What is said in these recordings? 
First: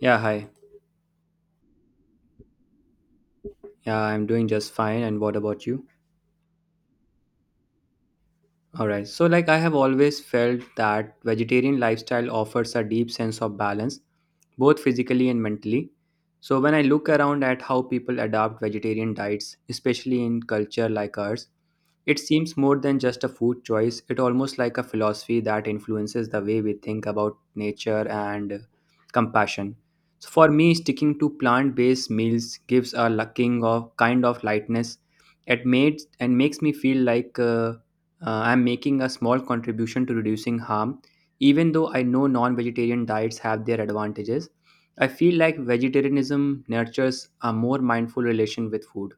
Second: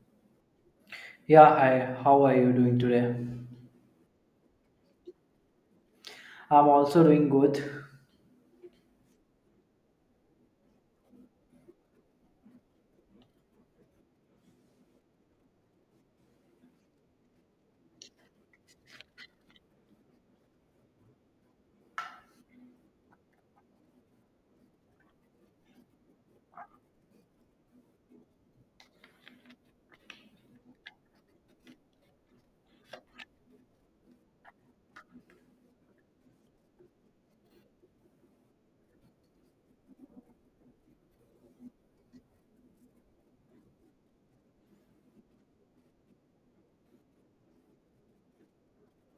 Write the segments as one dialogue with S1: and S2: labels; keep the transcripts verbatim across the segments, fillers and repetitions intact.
S1: Yeah, hi.
S2: Yeah, hi. How are you doing today?
S1: Yeah, I'm doing just fine. And what about you?
S2: I'm also doing good.
S1: All right. So, like, I have always felt that vegetarian lifestyle offers a deep sense of balance, both physically and mentally. So, when I look around at how people adopt vegetarian diets, especially in culture like ours, it seems more than just a food choice, it almost like a philosophy that influences the way we think about nature and compassion. So for me, sticking to plant-based meals gives a lacking of kind of lightness. It made and makes me feel like uh, uh, I'm making a small contribution to reducing harm. Even though I know non-vegetarian diets have their advantages, I feel like vegetarianism nurtures a more mindful relation with food.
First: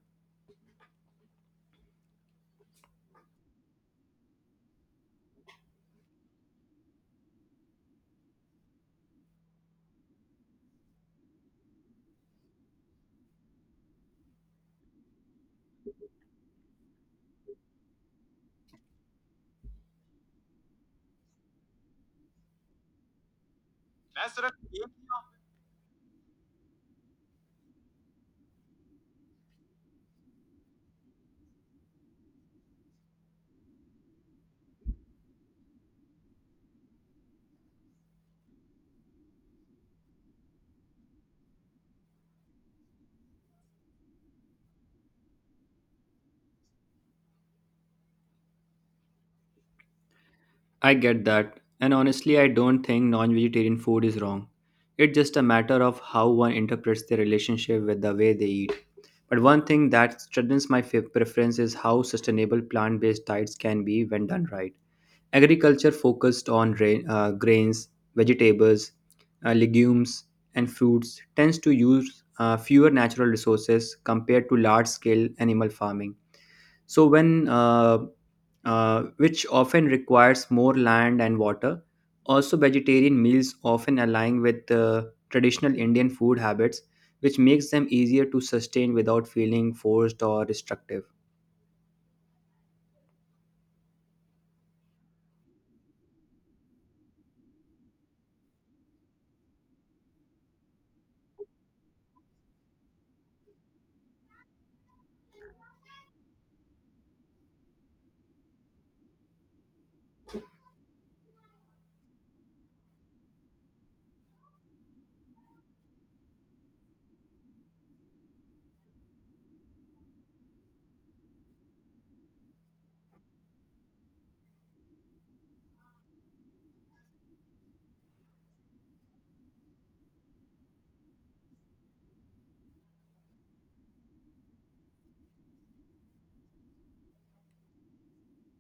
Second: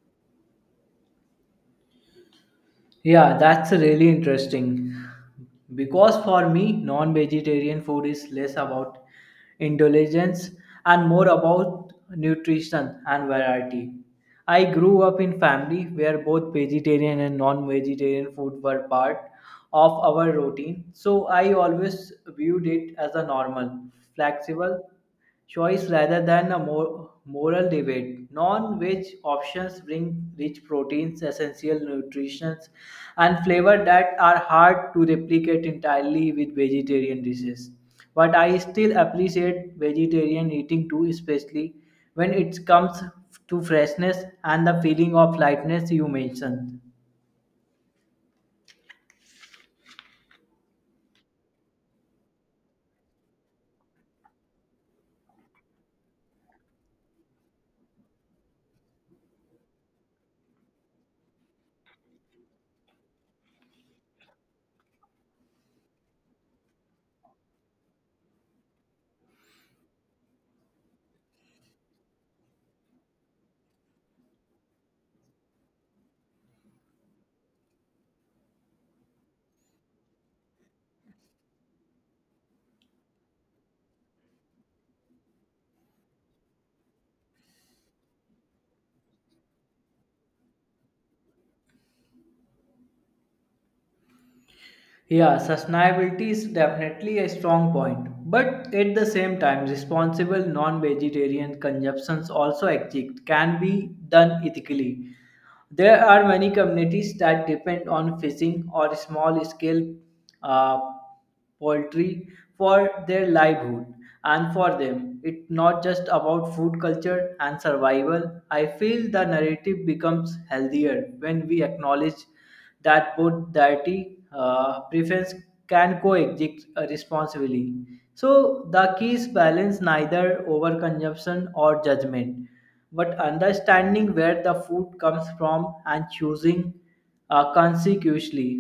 S2: Yeah, that's really interesting. Because for me, non vegetarian food is less about indulgence and more about nutrition and variety. I grew up in family where both vegetarian and non-vegetarian food were part of our routine, so I always viewed it as a normal, flexible choice rather than a mor- moral debate. Non-veg options bring rich proteins, essential nutrients, and flavor that are hard to replicate entirely with vegetarian dishes. But I still appreciate vegetarian eating too, especially when it comes to freshness and the feeling of lightness you mentioned.
S1: I get that, and honestly, I don't think non vegetarian food is wrong. It's just a matter of how one interprets their relationship with the way they eat. But one thing that strengthens my fa- preference is how sustainable plant based diets can be when done right. Agriculture focused on ra- uh, grains, vegetables, uh, legumes, and fruits tends to use uh, fewer natural resources compared to large scale animal farming so when uh, uh, which often requires more land and water, also vegetarian meals often align with uh, traditional indian food habits which makes them easier to sustain without feeling forced or restrictive.
S2: Yeah, sustainability is definitely a strong point, but at the same time, responsible non-vegetarian consumptions also exist can be done ethically. There are many communities that depend on fishing or small-scale uh, poultry for their livelihood, and for them it's not just about food culture and survival. I feel the narrative becomes healthier when we acknowledge that both dietary uh, preference can coexist uh, responsibly. So the key is balance, neither overconsumption or judgment, but understanding where the food comes from and choosing uh, consequently.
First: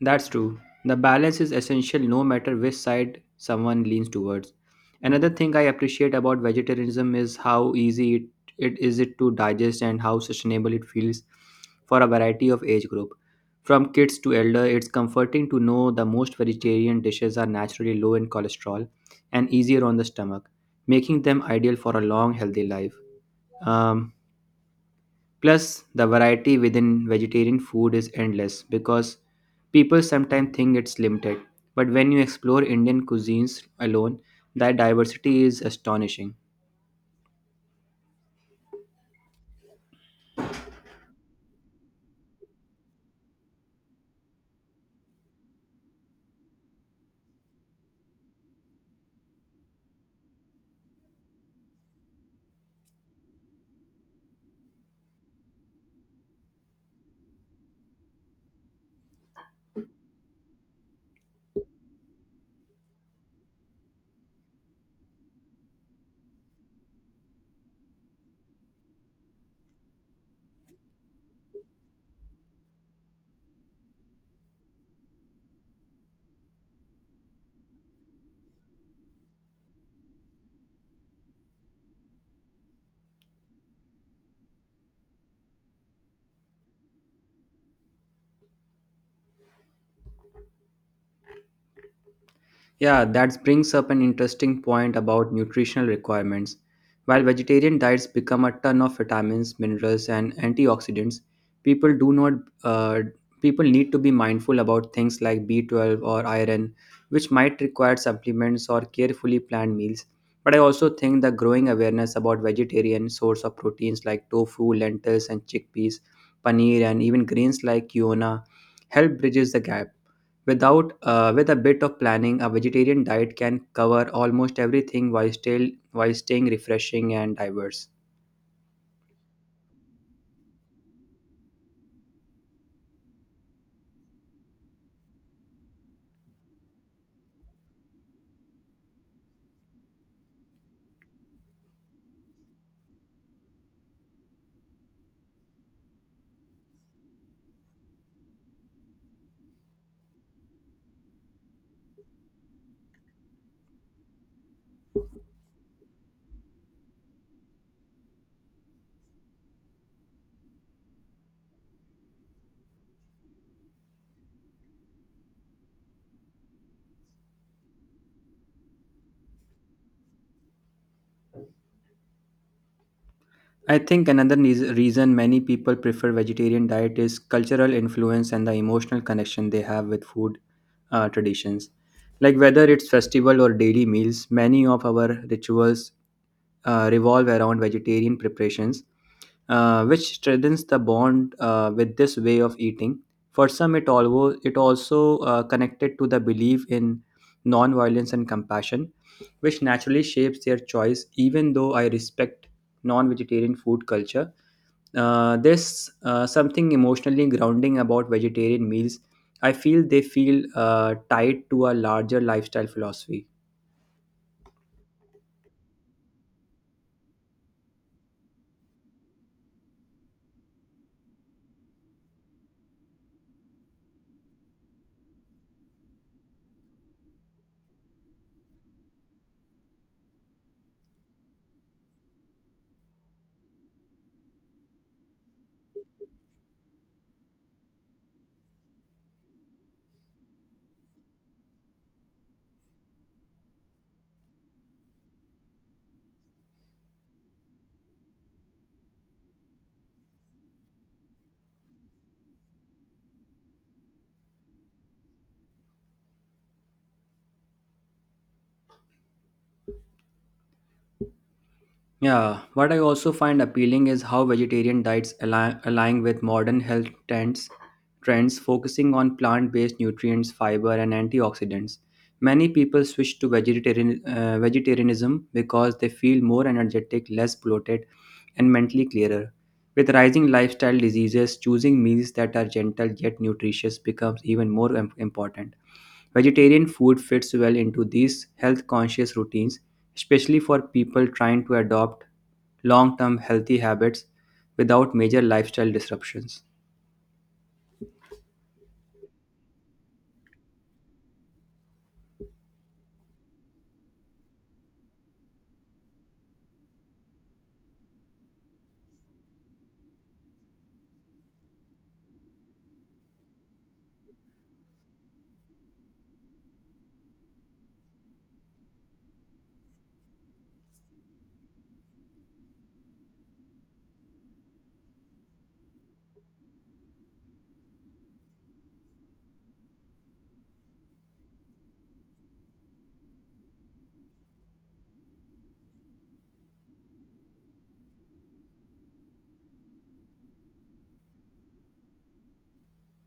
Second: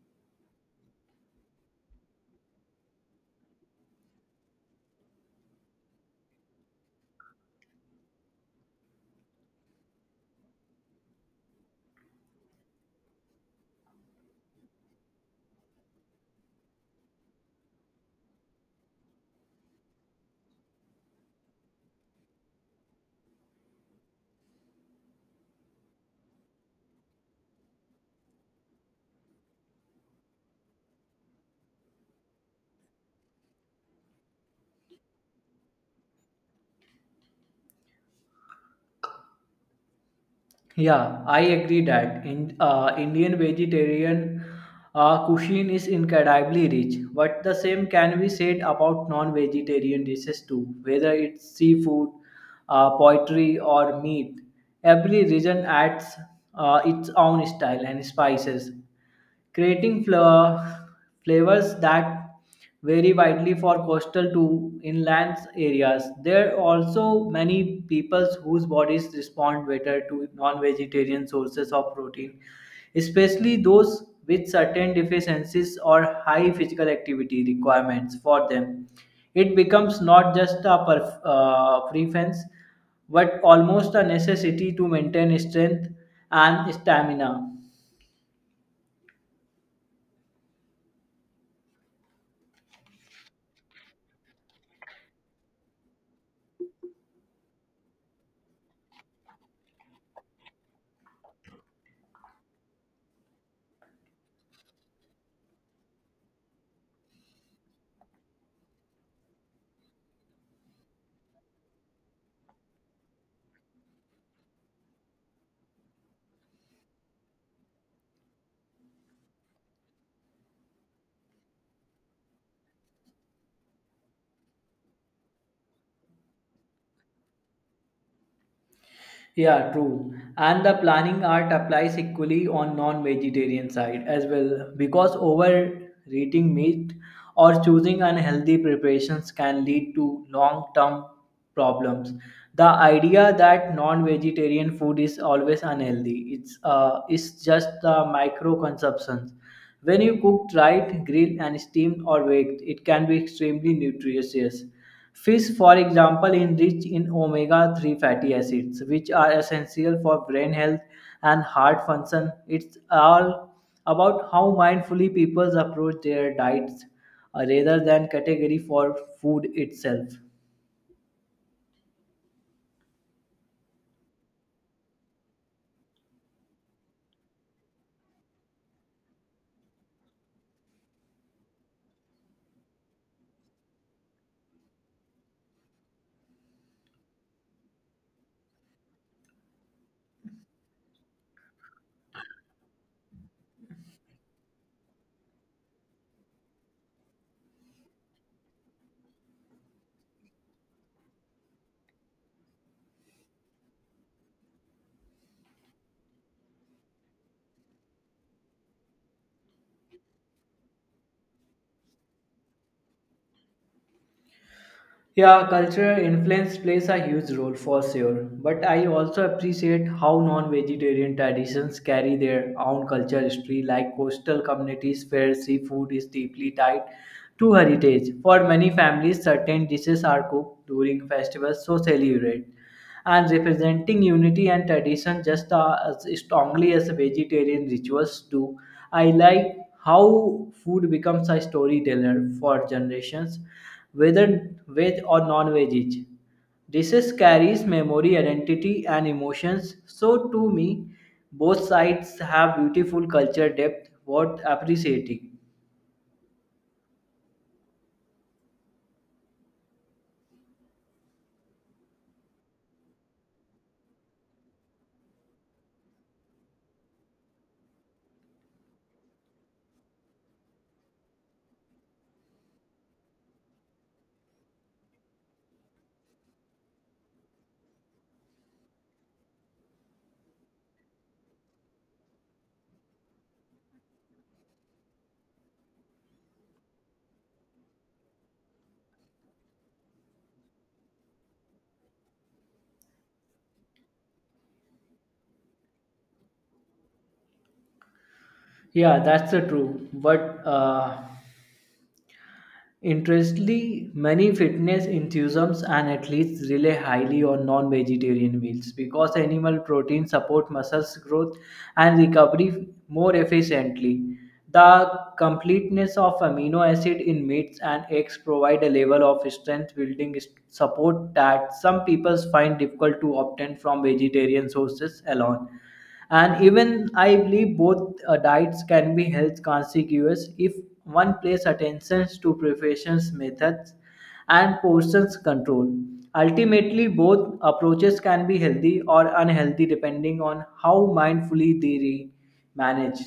S1: That's true. The balance is essential no matter which side someone leans towards. Another thing I appreciate about vegetarianism is how easy it, it is it to digest and how sustainable it feels for a variety of age group. From kids to elder, it's comforting to know the most vegetarian dishes are naturally low in cholesterol and easier on the stomach, making them ideal for a long healthy life. Um, Plus, the variety within vegetarian food is endless because people sometimes think it's limited. But when you explore Indian cuisines alone, that diversity is astonishing.
S2: Yeah, I agree that in uh, Indian vegetarian uh, cuisine is incredibly rich, but the same can be said about non-vegetarian dishes too, whether it's seafood, uh, poultry, or meat. Every region adds uh, its own style and spices, creating fla- flavors that vary widely for coastal to inland areas. There are also many peoples whose bodies respond better to non-vegetarian sources of protein, especially those with certain deficiencies or high physical activity requirements for them. It becomes not just a perf- uh, preference, but almost a necessity to maintain strength and stamina.
S1: Yeah, that brings up an interesting point about nutritional requirements. While vegetarian diets become a ton of vitamins, minerals, and antioxidants, people do not uh, people need to be mindful about things like B twelve or iron, which might require supplements or carefully planned meals. But I also think the growing awareness about vegetarian source of proteins like tofu, lentils, and chickpeas, paneer, and even grains like quinoa help bridges the gap. Without uh, with a bit of planning, a vegetarian diet can cover almost everything while still while staying refreshing and diverse.
S2: Yeah, true. And the planning art applies equally on non-vegetarian side as well because overeating meat or choosing unhealthy preparations can lead to long-term problems. The idea that non-vegetarian food is always unhealthy, it's uh, it's just the micro consumptions. When you cook right, grilled and steamed or baked, it can be extremely nutritious. Fish, for example, is rich in omega three fatty acids, which are essential for brain health and heart function. It's all about how mindfully people approach their diets uh, rather than category for food itself.
S1: I think another neas- reason many people prefer vegetarian diet is cultural influence and the emotional connection they have with food uh, traditions. Like whether it's festival or daily meals, many of our rituals uh, revolve around vegetarian preparations, uh, which strengthens the bond uh, with this way of eating. For some, it, alvo- it also uh, connected to the belief in non-violence and compassion, which naturally shapes their choice. Even though I respect non-vegetarian food culture, uh, there's uh, something emotionally grounding about vegetarian meals. I feel they feel uh, tied to a larger lifestyle philosophy.
S2: Yeah, cultural influence plays a huge role for sure. But I also appreciate how non vegetarian traditions carry their own cultural history, like coastal communities where seafood is deeply tied to heritage. For many families, certain dishes are cooked during festivals, so celebrate. And representing unity and tradition just uh, as strongly as vegetarian rituals do. I like how food becomes a storyteller for generations, whether veg or non-veg. Dishes carries memory, identity, and emotions. So to me, both sides have beautiful culture depth worth appreciating.
S1: Yeah, what I also find appealing is how vegetarian diets align, align with modern health trends, trends focusing on plant-based nutrients, fiber, and antioxidants. Many people switch to vegetarian, uh, vegetarianism because they feel more energetic, less bloated, and mentally clearer. With rising lifestyle diseases, choosing meals that are gentle yet nutritious becomes even more im- important. Vegetarian food fits well into these health conscious routines, especially for people trying to adopt long term healthy habits without major lifestyle disruptions.
S2: Yeah, that's the true. But uh, Interestingly, many fitness enthusiasts and athletes rely highly on non-vegetarian meals because animal protein support muscles growth and recovery more efficiently. The completeness of amino acid in meats and eggs provide a level of strength building s- support that some people find difficult to obtain from vegetarian sources alone. And even I believe both uh, diets can be health consequences if one pays attention to preparations methods and portions control. Ultimately both approaches can be healthy or unhealthy depending on how mindfully they re- manage.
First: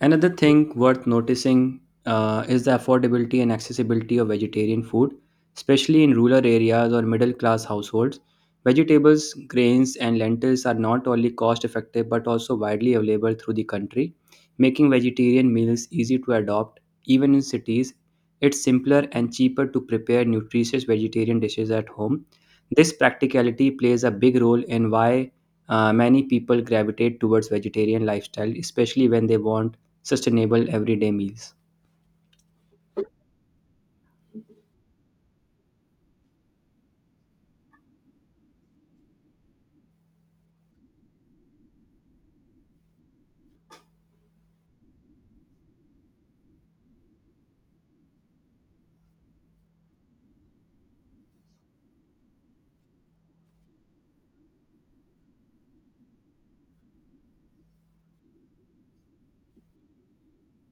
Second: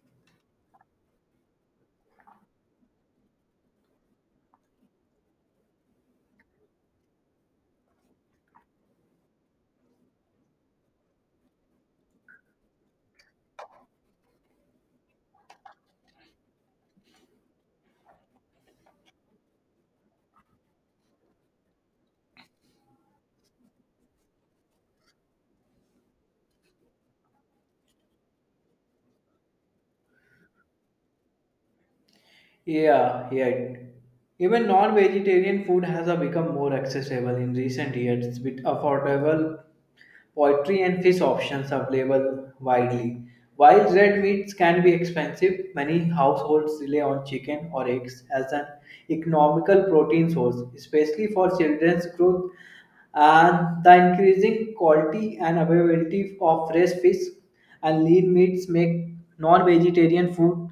S1: Another thing worth noticing uh, is the affordability and accessibility of vegetarian food, especially in rural areas or middle class households. Vegetables, grains, and lentils are not only cost effective but also widely available through the country, making vegetarian meals easy to adopt. Even in cities, it's simpler and cheaper to prepare nutritious vegetarian dishes at home. This practicality plays a big role in why uh, many people gravitate towards vegetarian lifestyle, especially when they want sustainable everyday meals.
S2: Yeah yeah even non-vegetarian food has uh, become more accessible in recent years with affordable poultry and fish options available widely. While red meats can be expensive, many households rely on chicken or eggs as an economical protein source, especially for children's growth. And the increasing quality and availability of fresh fish and lean meats make non-vegetarian food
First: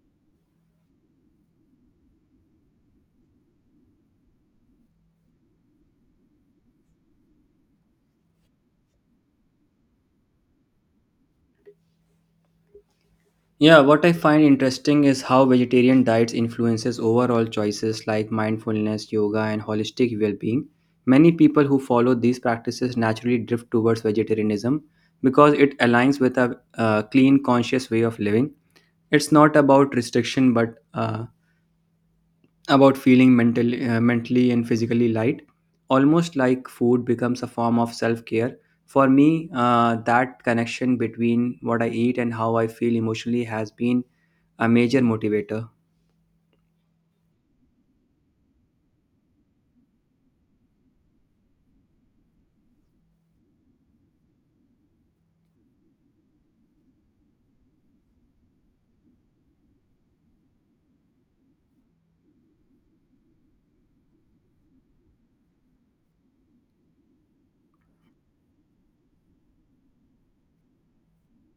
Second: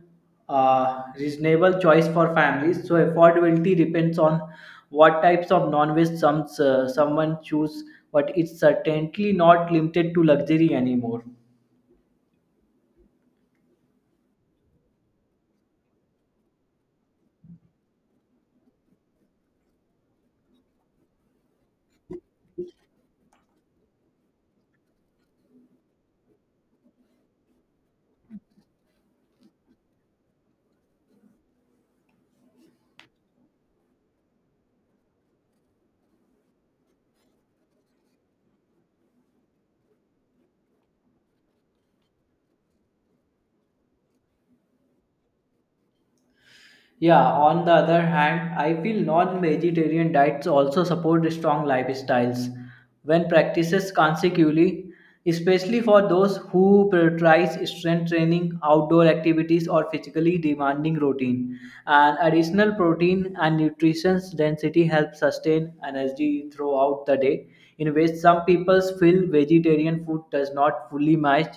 S2: uh, reasonable choice for families. So affordability depends on what types of non-veg some, uh, someone choose, but it's certainly not limited to luxury anymore.
S1: Yeah, what I find interesting is how vegetarian diets influences overall choices like mindfulness, yoga and holistic well-being. Many people who follow these practices naturally drift towards vegetarianism because it aligns with a, uh clean conscious way of living. It's not about restriction but uh, about feeling mental, uh, mentally and physically light, almost like food becomes a form of self care. For me, uh, that connection between what I eat and how I feel emotionally has been a major motivator.
S2: Yeah, on the other hand, I feel non vegetarian diets also support strong lifestyles when practiced consecutively, especially for those who prioritize strength training, outdoor activities, or physically demanding routine. And additional protein and nutrition density help sustain energy throughout the day, in which some people feel vegetarian food does not fully match.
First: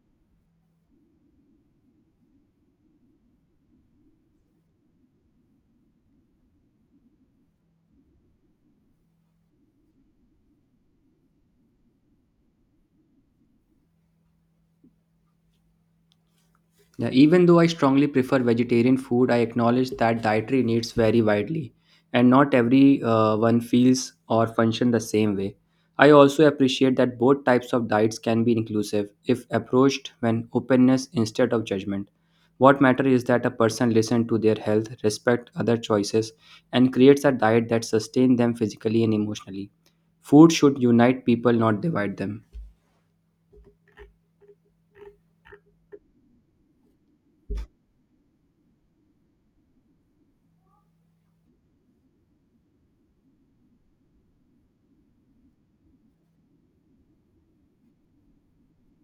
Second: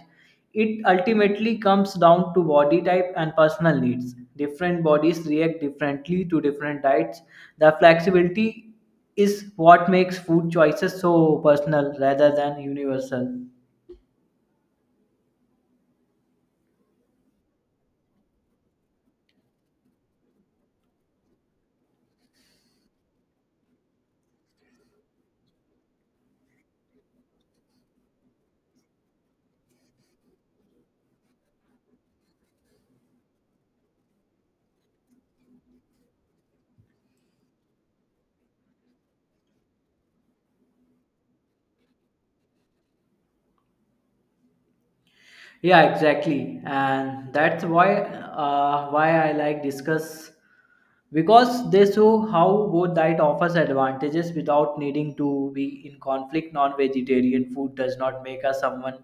S2: It ultimately comes down to body type and personal needs. Different bodies react differently to different diets. The flexibility is what makes food choices so personal rather than universal.
S1: Now, even though I strongly prefer vegetarian food, I acknowledge that dietary needs vary widely, and not every uh, one feels or function the same way. I also appreciate that both types of diets can be inclusive if approached when openness instead of judgment. What matters is that a person listen to their health, respect other choices, and creates a diet that sustains them physically and emotionally. Food should unite people, not divide them.
S2: Yeah, exactly, and that's why uh, why I like discuss because they show how both diet offers advantages without needing to be in conflict. Non-vegetarian food does not make us someone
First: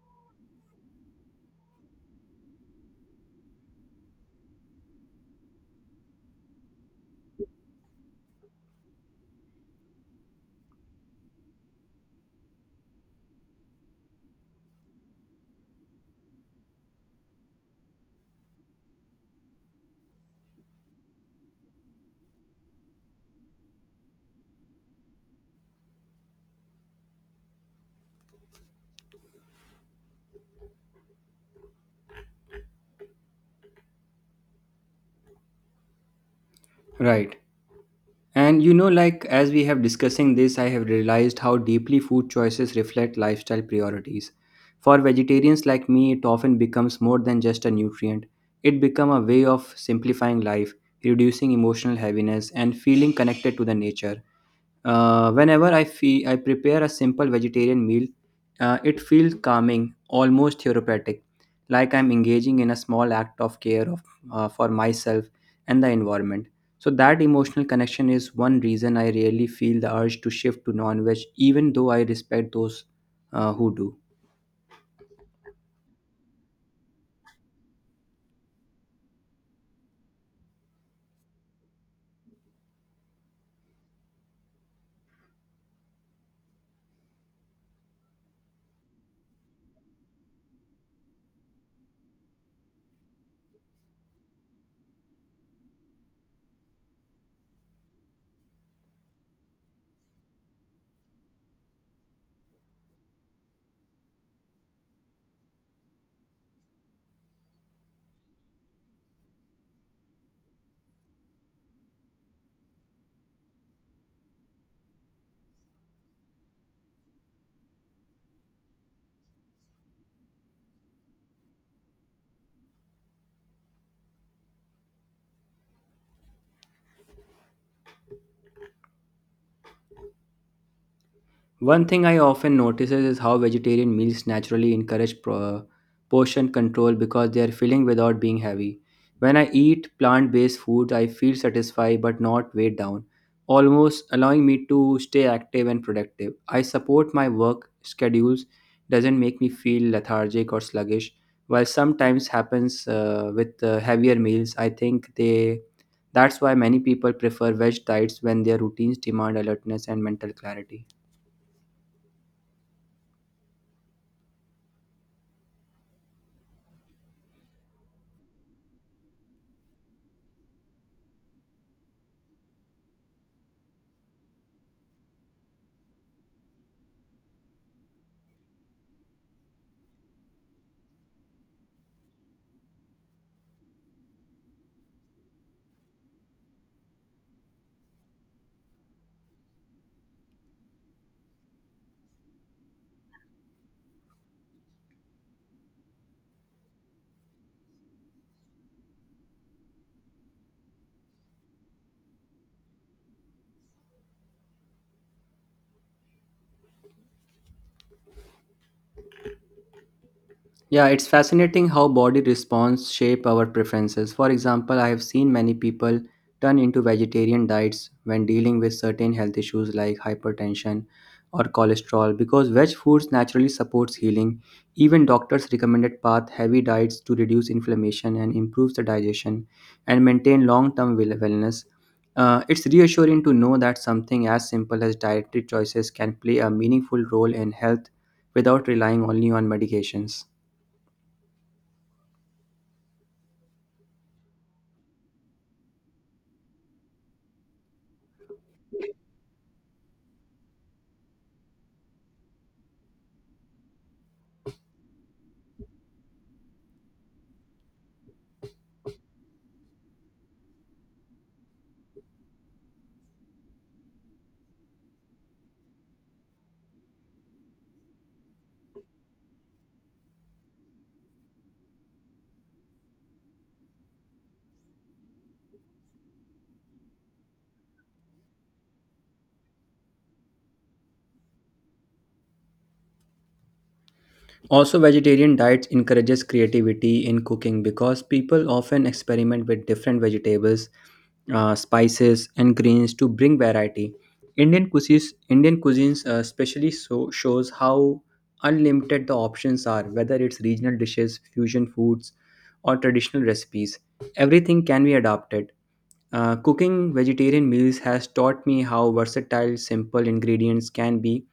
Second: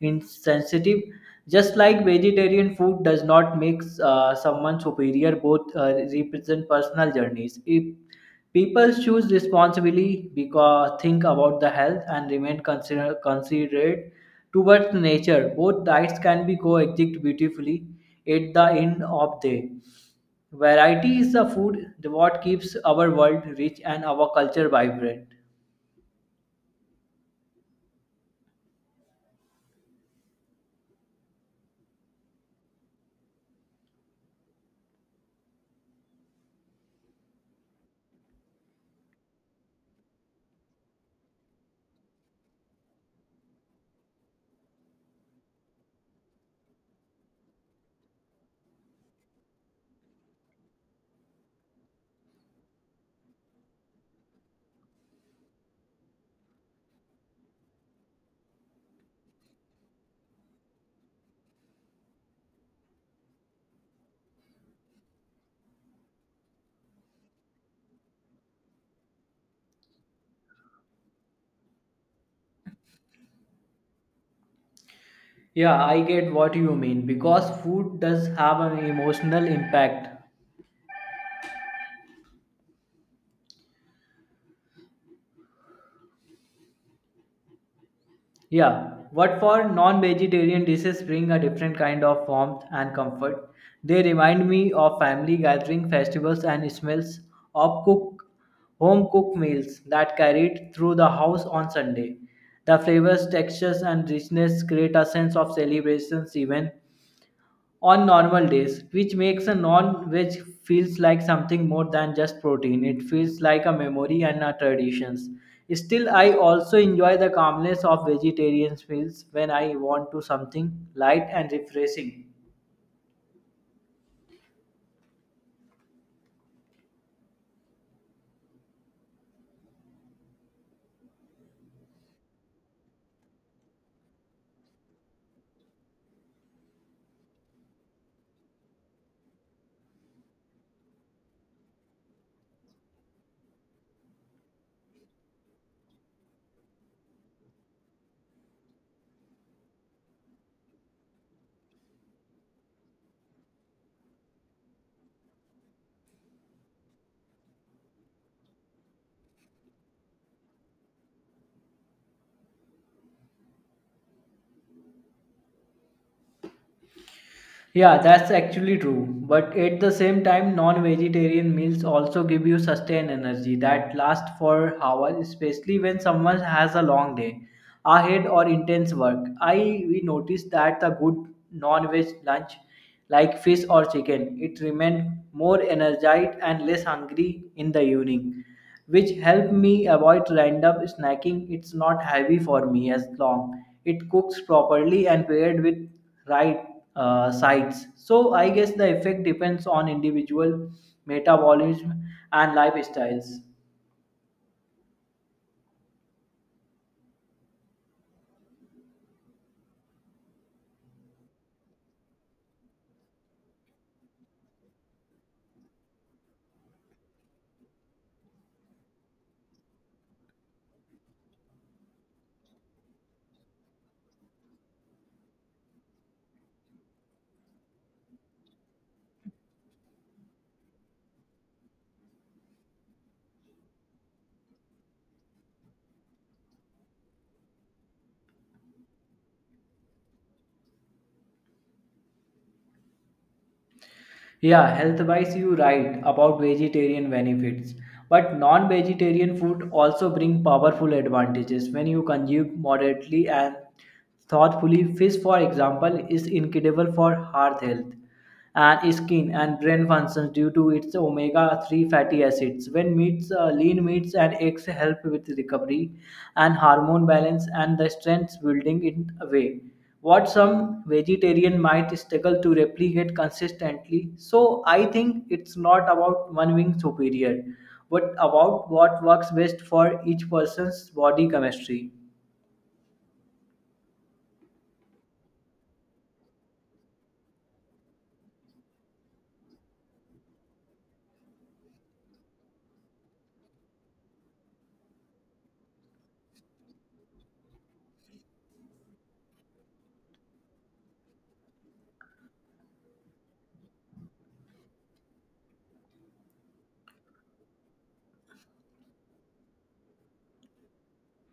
S2: insensitive, just like vegetarian food does not make uh, someone superior. Both uh, represent personal journeys. If people choose responsibly because think about the health and remain consider, considerate towards nature, both diets can be coexist beautifully at the end of day. Variety is the food what keeps our world rich and our culture vibrant.
S1: Right. And you know, like as we have discussing this, I have realized how deeply food choices reflect lifestyle priorities. For vegetarians like me, it often becomes more than just a nutrient. It becomes a way of simplifying life, reducing emotional heaviness, and feeling connected to the nature. Uh, whenever I feel I prepare a simple vegetarian meal, uh, it feels calming, almost therapeutic, like I'm engaging in a small act of care of, uh, for myself and the environment. So that emotional connection is one reason I really feel the urge to shift to non-veg, even though I respect those uh, who do.
S2: Yeah, I get what you mean because food does have an emotional impact. Yeah, what for non vegetarian dishes bring a different kind of warmth and comfort. They remind me of family gathering, festivals, and smells of cook, home cooked meals that carried through the house on Sunday. The flavors, textures, and richness create a sense of celebrations even on normal days, which makes a non veg feels like something more than just protein. It feels like a memory and a traditions. Still, I also enjoy the calmness of vegetarian meals when I want to something light and refreshing.
S1: One thing I often notices is how vegetarian meals naturally encourage pro- portion control because they are filling without being heavy. When I eat plant based food, I feel satisfied but not weighed down, almost allowing me to stay active and productive. I support my work schedules, doesn't make me feel lethargic or sluggish. While sometimes happens uh, with uh, heavier meals, I think they that's why many people prefer veg diets when their routines demand alertness and mental clarity.
S2: Yeah, that's actually true. But at the same time, non vegetarian meals also give you sustained energy that lasts for hours, especially when someone has a long day ahead or intense work. I we noticed that the good non veg lunch, like fish or chicken, it remained more energized and less hungry in the evening, which help me avoid random snacking. It's not heavy for me as long it cooks properly and paired with right uh, sides. So I guess the effect depends on individual metabolism and lifestyles.
S1: Yeah, it's fascinating how body response shape our preferences. For example, I have seen many people turn into vegetarian diets when dealing with certain health issues like hypertension or cholesterol because veg foods naturally supports healing. Even doctors recommended path heavy diets to reduce inflammation and improves the digestion and maintain long-term wel- wellness. Uh, it's reassuring to know that something as simple as dietary choices can play a meaningful role in health without relying only on medications.
S2: Yeah, health wise, you right about vegetarian benefits. But non vegetarian food also bring powerful advantages when you consume moderately and thoughtfully. Fish, for example, is incredible for heart health and skin and brain functions due to its omega three fatty acids. When meats, uh, lean meats and eggs help with recovery and hormone balance and the strength building in a way what some vegetarian might struggle to replicate consistently. So I think it's not about one being superior, but about what works best for each person's body chemistry.
S1: Also, vegetarian diets encourages creativity in cooking because people often experiment with different vegetables, uh, spices, and greens to bring variety. Indian cuisines, Indian cuisines uh, especially so shows how unlimited the options are, whether it's regional dishes, fusion foods, or traditional recipes. Everything can be adapted, uh, cooking vegetarian meals has taught me how versatile simple ingredients can be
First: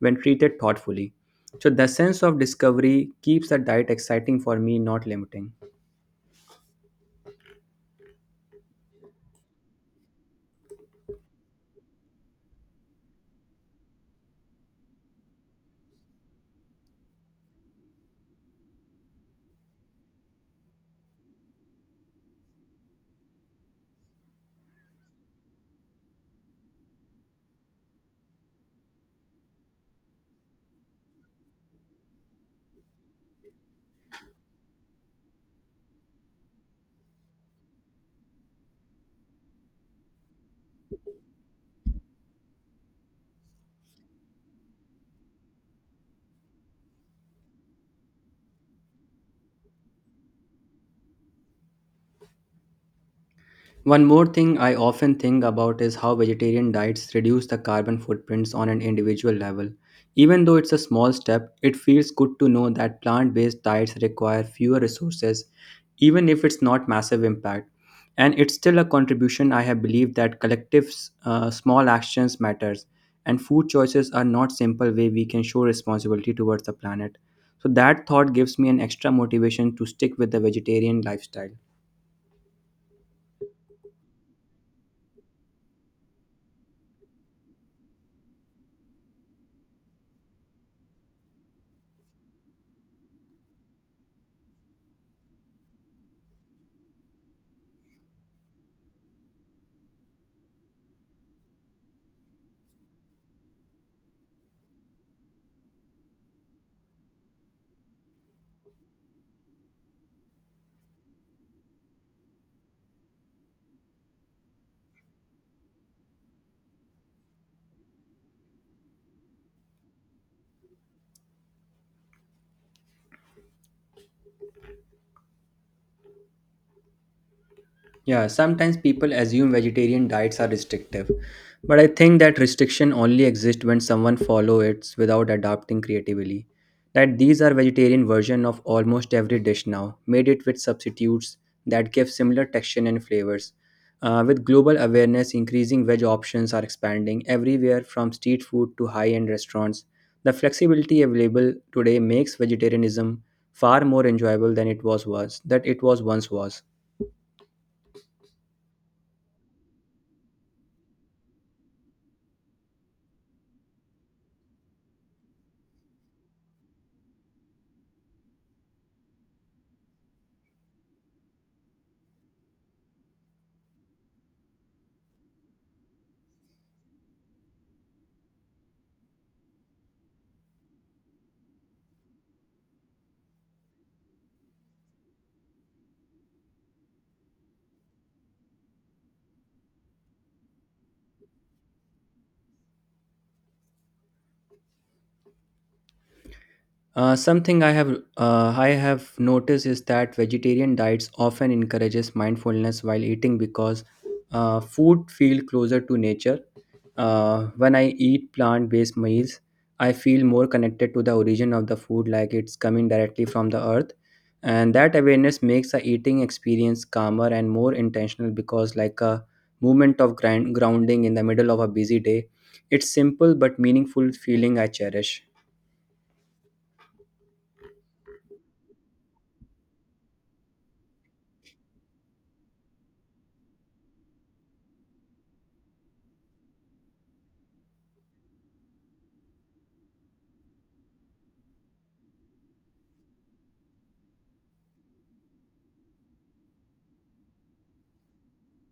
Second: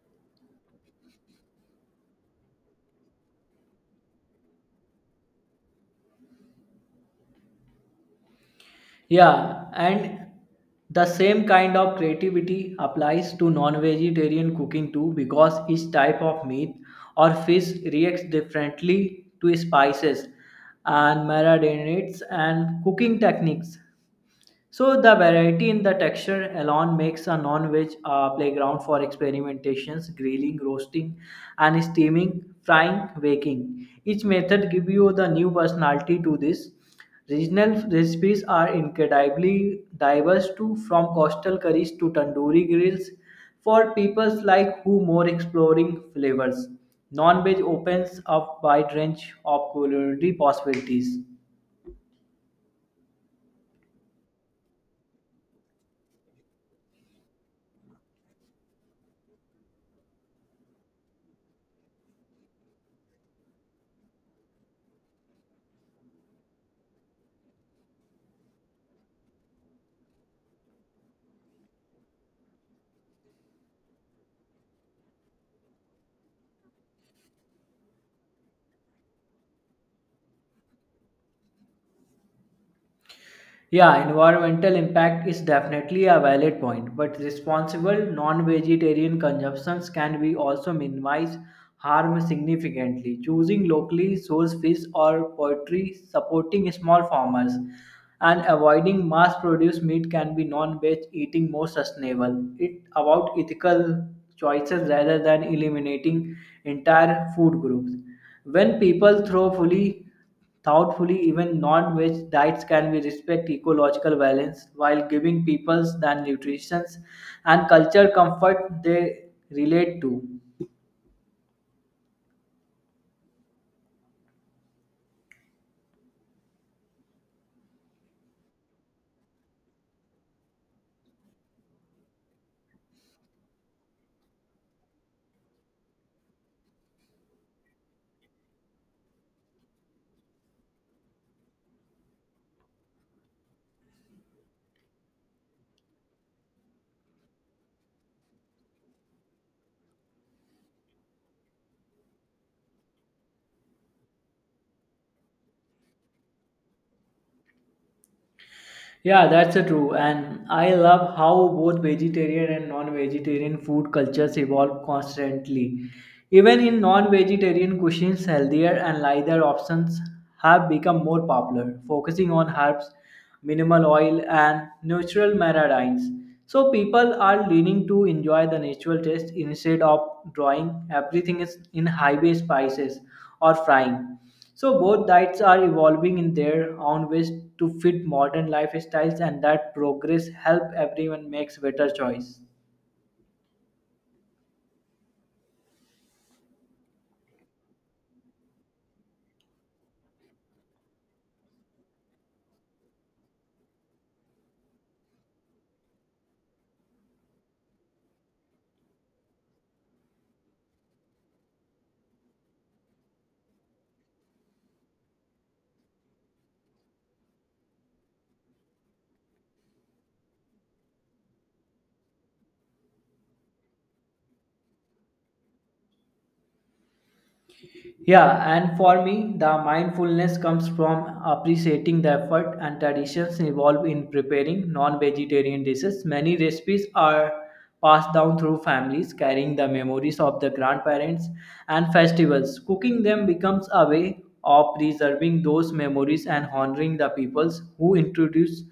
S1: when treated thoughtfully. So, the sense of discovery keeps the diet exciting for me, not limiting.
S2: Yeah, and the same kind of creativity applies to non-vegetarian cooking too because each type of meat or fish reacts differently to spices and marinades and cooking techniques. So the variety in the texture alone makes a non-veg uh, playground for experimentations, grilling, roasting, and steaming, frying, baking. Each method gives you the new personality to this. Regional recipes are incredibly diverse too, from coastal curries to tandoori grills, for people like who more exploring flavors. Non-veg opens up wide range of culinary possibilities.
S1: One more thing I often think about is how vegetarian diets reduce the carbon footprints on an individual level. Even though it's a small step, it feels good to know that plant based diets require fewer resources, even if it's not massive impact. And it's still a contribution I have believed that collective uh, small actions matters, and food choices are not simple way we can show responsibility towards the planet. So that thought gives me an extra motivation to stick with the vegetarian lifestyle.
S2: Yeah, environmental impact is definitely a valid point, but responsible non-vegetarian consumptions can be also minimize harm significantly. Choosing locally sourced fish or poultry, supporting small farmers, and avoiding mass-produced meat can be non-veg eating more sustainable. It about ethical choices rather than eliminating entire food groups. When people throw fully thoughtfully, even non-veg diets can be respect ecological balance while giving peoples the nutrition and culture comfort they relate to.
S1: Yeah, sometimes people assume vegetarian diets are restrictive, but I think that restriction only exists when someone follow it without adapting creatively. That these are vegetarian version of almost every dish now, made it with substitutes that give similar texture and flavors. Uh, with global awareness increasing, veg options are expanding everywhere from street food to high-end restaurants. The flexibility available today makes vegetarianism far more enjoyable than it was was that it was once was.
S2: Yeah, that's a true. And I love how both vegetarian and non vegetarian food cultures evolve constantly. Even in non vegetarian cuisines, healthier and lighter options have become more popular, focusing on herbs, minimal oil, and natural margarines. So people are leaning to enjoy the natural taste instead of drawing everything is in highway spices or frying. So both diets are evolving in their own ways to fit modern lifestyles, and that progress help everyone makes better choice.
S1: Uh, something I have uh, I have noticed is that vegetarian diets often encourages mindfulness while eating because uh, food feel closer to nature. Uh, when I eat plant-based meals, I feel more connected to the origin of the food, like it's coming directly from the earth, and that awareness makes the eating experience calmer and more intentional because, like a moment of grind grounding in the middle of a busy day, it's simple but meaningful feeling I cherish.
S2: Yeah, and for me, the mindfulness comes from appreciating the effort and traditions involved in preparing non vegetarian dishes. Many recipes are passed down through families, carrying the memories of the grandparents and festivals. Cooking them becomes a way of preserving those memories and honoring the peoples who introduce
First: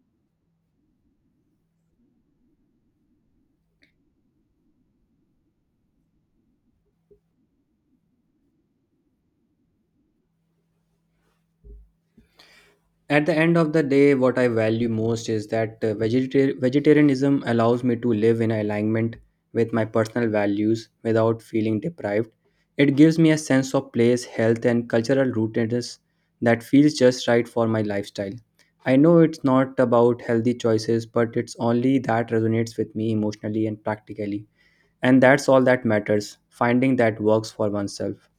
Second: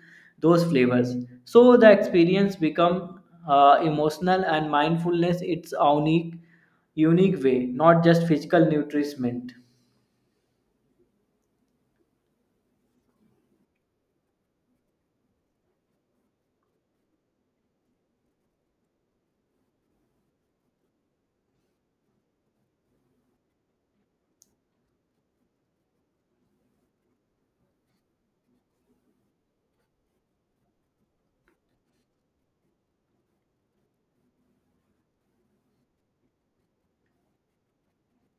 S2: those flavors. So the experience becomes uh, emotional and mindfulness its unique unique way, not just physical nourishment.
S1: At the end of the day, what I value most is that uh, vegeta- vegetarianism allows me to live in alignment with my personal values without feeling deprived. It gives me a sense of place, health, and cultural rootedness that feels just right for my lifestyle. I know it's not about healthy choices, but it's only that resonates with me emotionally and practically, and that's all that matters, finding that works for oneself.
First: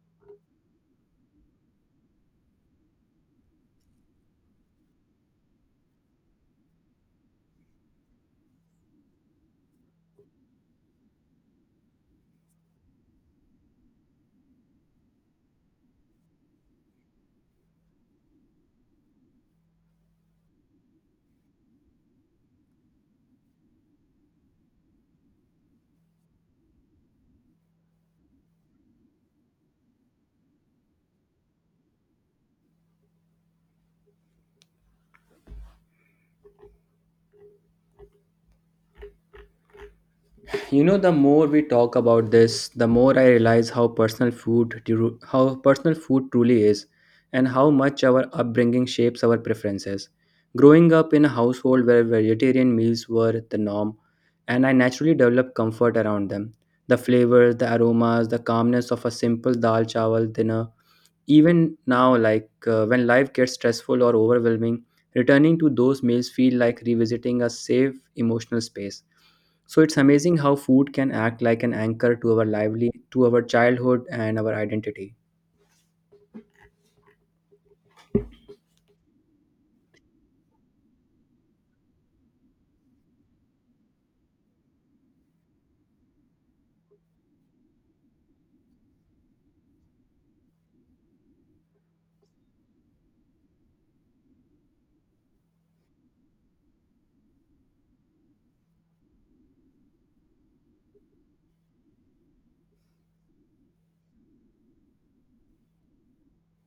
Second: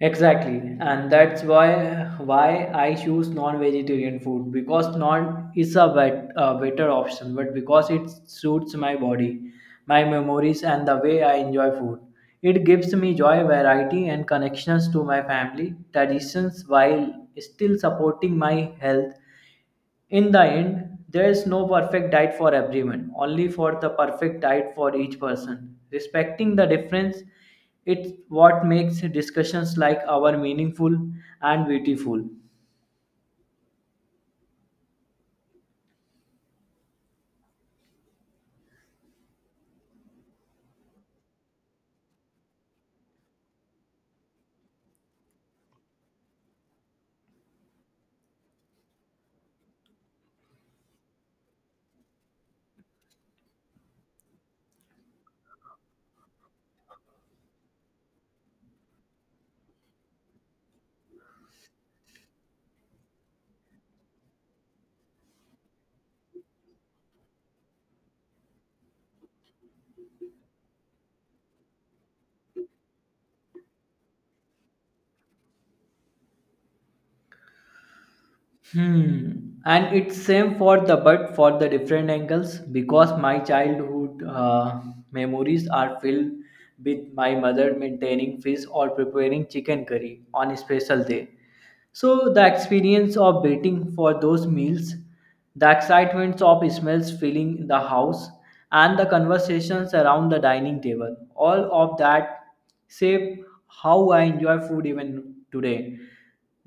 S2: Exactly, and that's why why I choose non-vegetarian food because non is a, bet, a better option, but because it suits my body, my memories, and the way I enjoy food. It gives me joy, variety, and connections to my family traditions while still supporting my health. In the end, there is no perfect diet for everyone, only for the perfect diet for each person. Respecting the difference, it's what makes discussions like our meaningful and beautiful.
S1: You know the more we talk about this, the more I realize how personal food tru- how personal food truly is, and how much our upbringing shapes our preferences. Growing up in a household where vegetarian meals were the norm, and I naturally developed comfort around them. The flavors, the aromas, the calmness of a simple dal chawal dinner. Even now, like uh, when life gets stressful or overwhelming, returning to those meals feel like revisiting a safe emotional space. So it's amazing how food can act like an anchor to our lively to our childhood and our identity.
S2: Hmm. And it's same for the but for the different angles because my childhood uh, memories are filled with my mother maintaining fish or preparing chicken curry on a special day. So the experience of waiting for those meals, the excitement of smells filling the house, and the conversations around the dining table, all of that shape how I enjoy food even today.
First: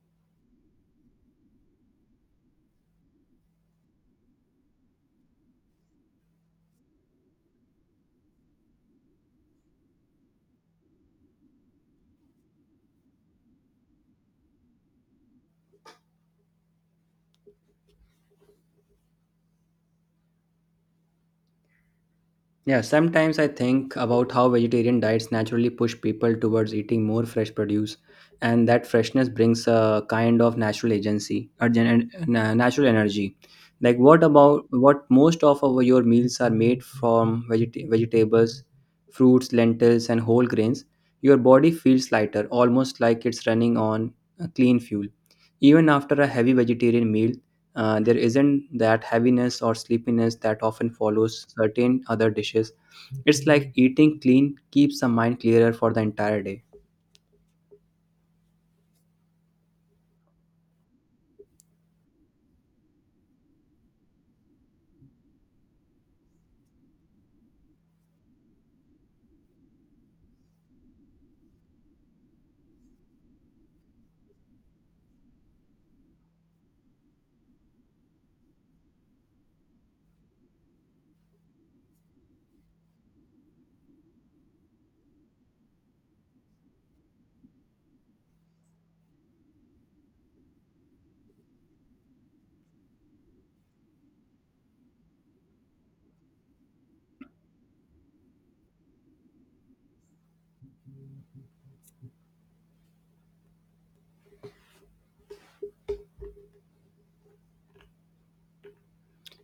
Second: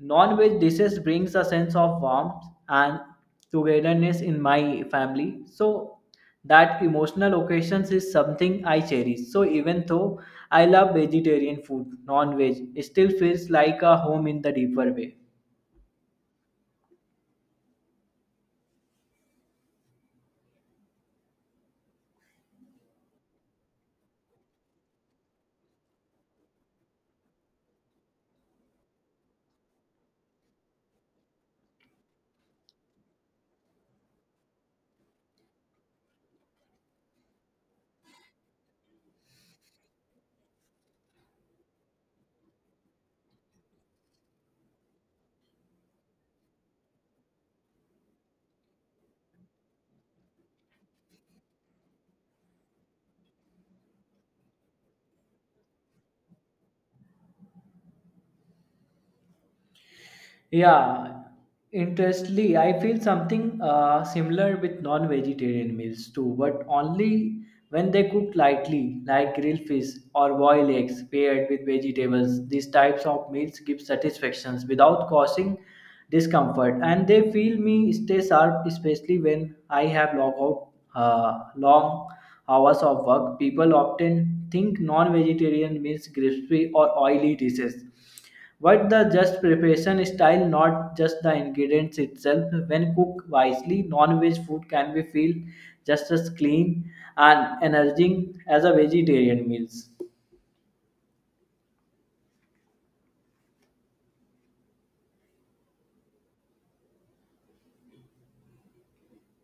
S2: Non-veg dishes brings a sense of warmth and togetherness in my family, so that emotional occasions is something I cherish. So even though I love vegetarian food, non-veg still feels like a home in the deeper way.
S1: Yeah, sometimes I think about how vegetarian diets naturally push people towards eating more fresh produce, and that freshness brings a kind of natural agency, or gen- na- natural energy. Like what about what most of our, your meals are made from vegeta- vegetables, fruits, lentils, and whole grains. Your body feels lighter, almost like it's running on a clean fuel. Even after a heavy vegetarian meal, uh, there isn't that heaviness or sleepiness that often follows certain other dishes. It's like eating clean keeps the mind clearer for the entire day.
S2: Yeah, interestingly, I feel something uh, similar with non-vegetarian meals too, but only when they cook lightly, like grilled fish or boiled eggs paired with vegetables. These types of meals give satisfactions without causing discomfort, and they feel me stay sharp, especially when I have long out uh, long hours of work. People often think non-vegetarian means crispy or oily dishes, but the just preparation style, not just the ingredients itself. When cooked wisely, non-veg food can be feel just as clean and energizing as a vegetarian meals.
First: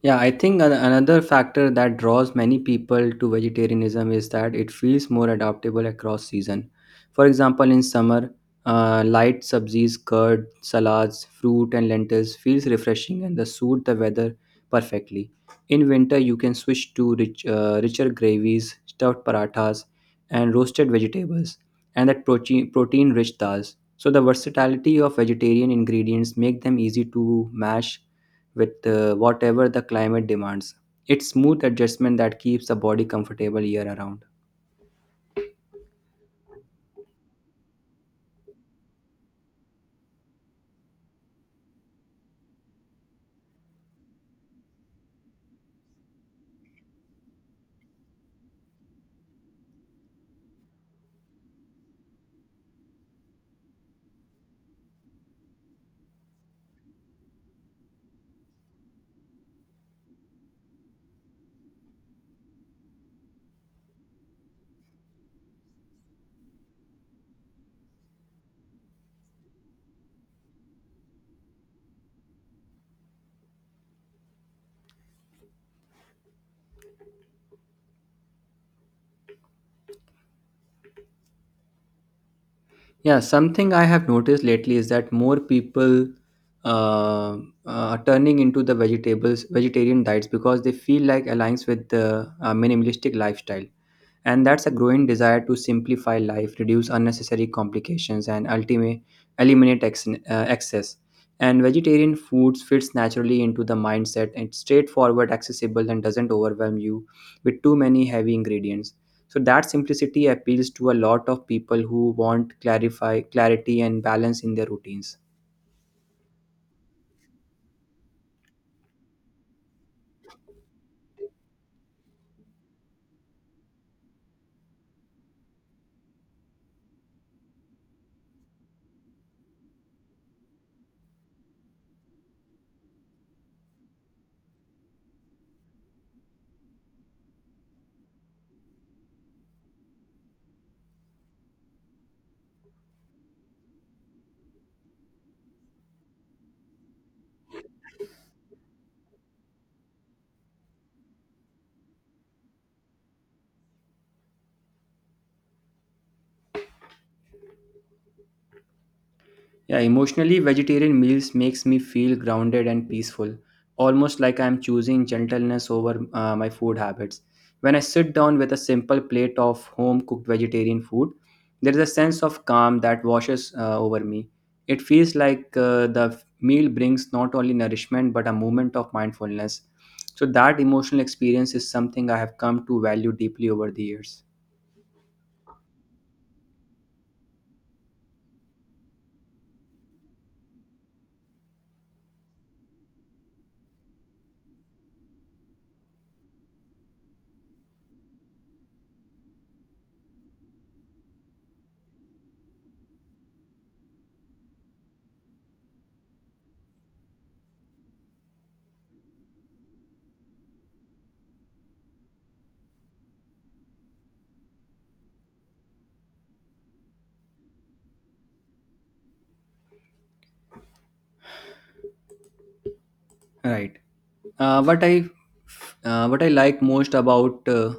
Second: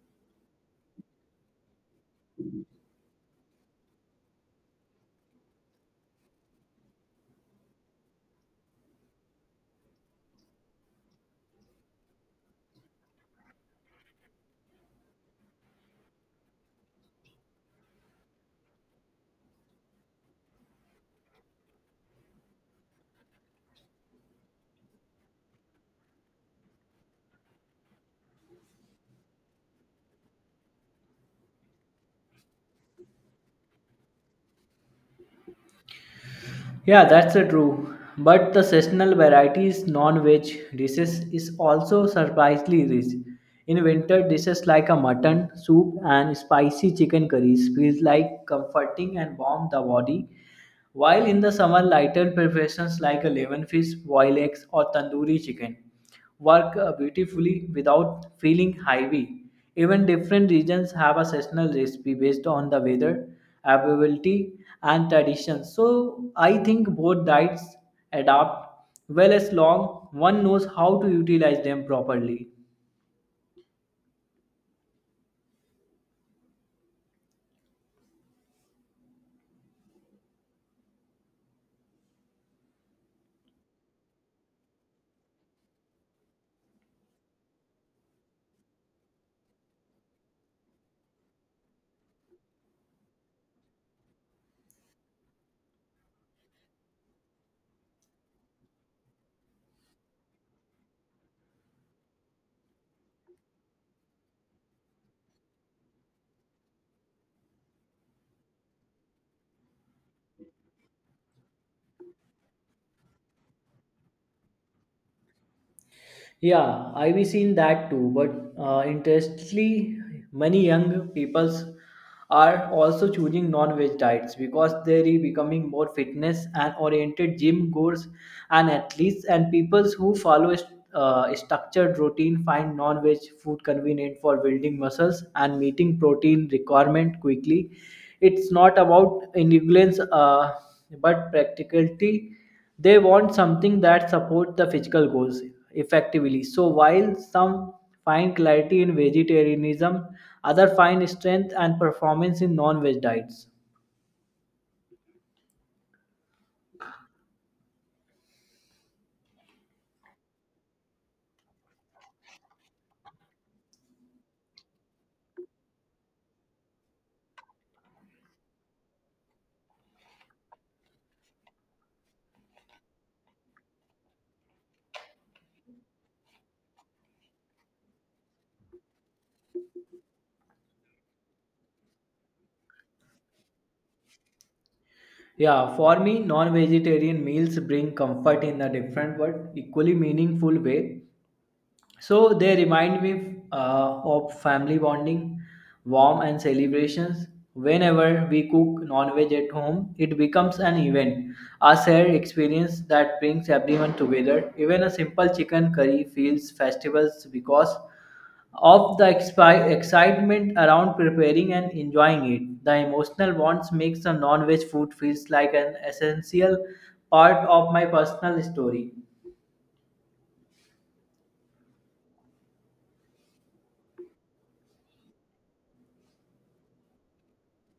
S1: Yeah, I think an- another factor that draws many people to vegetarianism is that it feels more adaptable across season. For example, in summer, uh, light subsies, curd, salads, fruit, and lentils feels refreshing and the suit the weather perfectly. In winter, you can switch to rich, uh, richer gravies, stuffed parathas, and roasted vegetables, and that protein protein rich dals. So the versatility of vegetarian ingredients make them easy to mash with uh, whatever the climate demands. It's smooth adjustment that keeps the body comfortable year around.
S2: Yeah, that's uh, true. But the seasonal varieties non-veg dishes is also surprisingly rich. In winter, dishes like a mutton soup and spicy chicken curries feels like comforting and warm the body. While in the summer, lighter preparations like a lemon fish, boiled eggs, or tandoori chicken work uh, beautifully without feeling heavy. Even different regions have a seasonal recipe based on the weather, availability, and traditions. So I think both diets adapt well as long one knows how to utilize them properly.
S1: Yeah, something I have noticed lately is that more people uh, are turning into the vegetables vegetarian diets because they feel like aligns with the uh, minimalistic lifestyle, and that's a growing desire to simplify life, reduce unnecessary complications, and ultimate eliminate ex- uh, excess. And vegetarian foods fits naturally into the mindset. It's straightforward, accessible, and doesn't overwhelm you with too many heavy ingredients. So that simplicity appeals to a lot of people who want clarify clarity and balance in their routines.
S2: Yeah, I've been seen that too. But uh, interestingly, many young peoples are also choosing non-veg diets because they're becoming more fitness and oriented gym goers and athletes and peoples who follow st- uh, structured routine find non-veg food convenient for building muscles and meeting protein requirement quickly. It's not about indulgence, uh, but practicality. They want something that supports the physical goals effectively. So while some find clarity in vegetarianism, others find strength and performance in non-veg diets.
S1: Yeah, emotionally, vegetarian meals makes me feel grounded and peaceful, almost like I am choosing gentleness over uh, my food habits. When I sit down with a simple plate of home-cooked vegetarian food, there is a sense of calm that washes uh, over me. It feels like uh, the meal brings not only nourishment but a moment of mindfulness. So that emotional experience is something I have come to value deeply over the years.
S2: Yeah, for me, non-vegetarian meals bring comfort in a different but equally meaningful way. So they remind me uh, of family bonding, warm and celebrations. Whenever we cook non-veg at home, it becomes an event, a shared experience that brings everyone together. Even a simple chicken curry feels festivals because of the expi- excitement around preparing and enjoying it. The emotional bonds makes the non-veg food feels like an essential part of my personal story.
S1: Right. Uh, what I uh, what I like most about uh,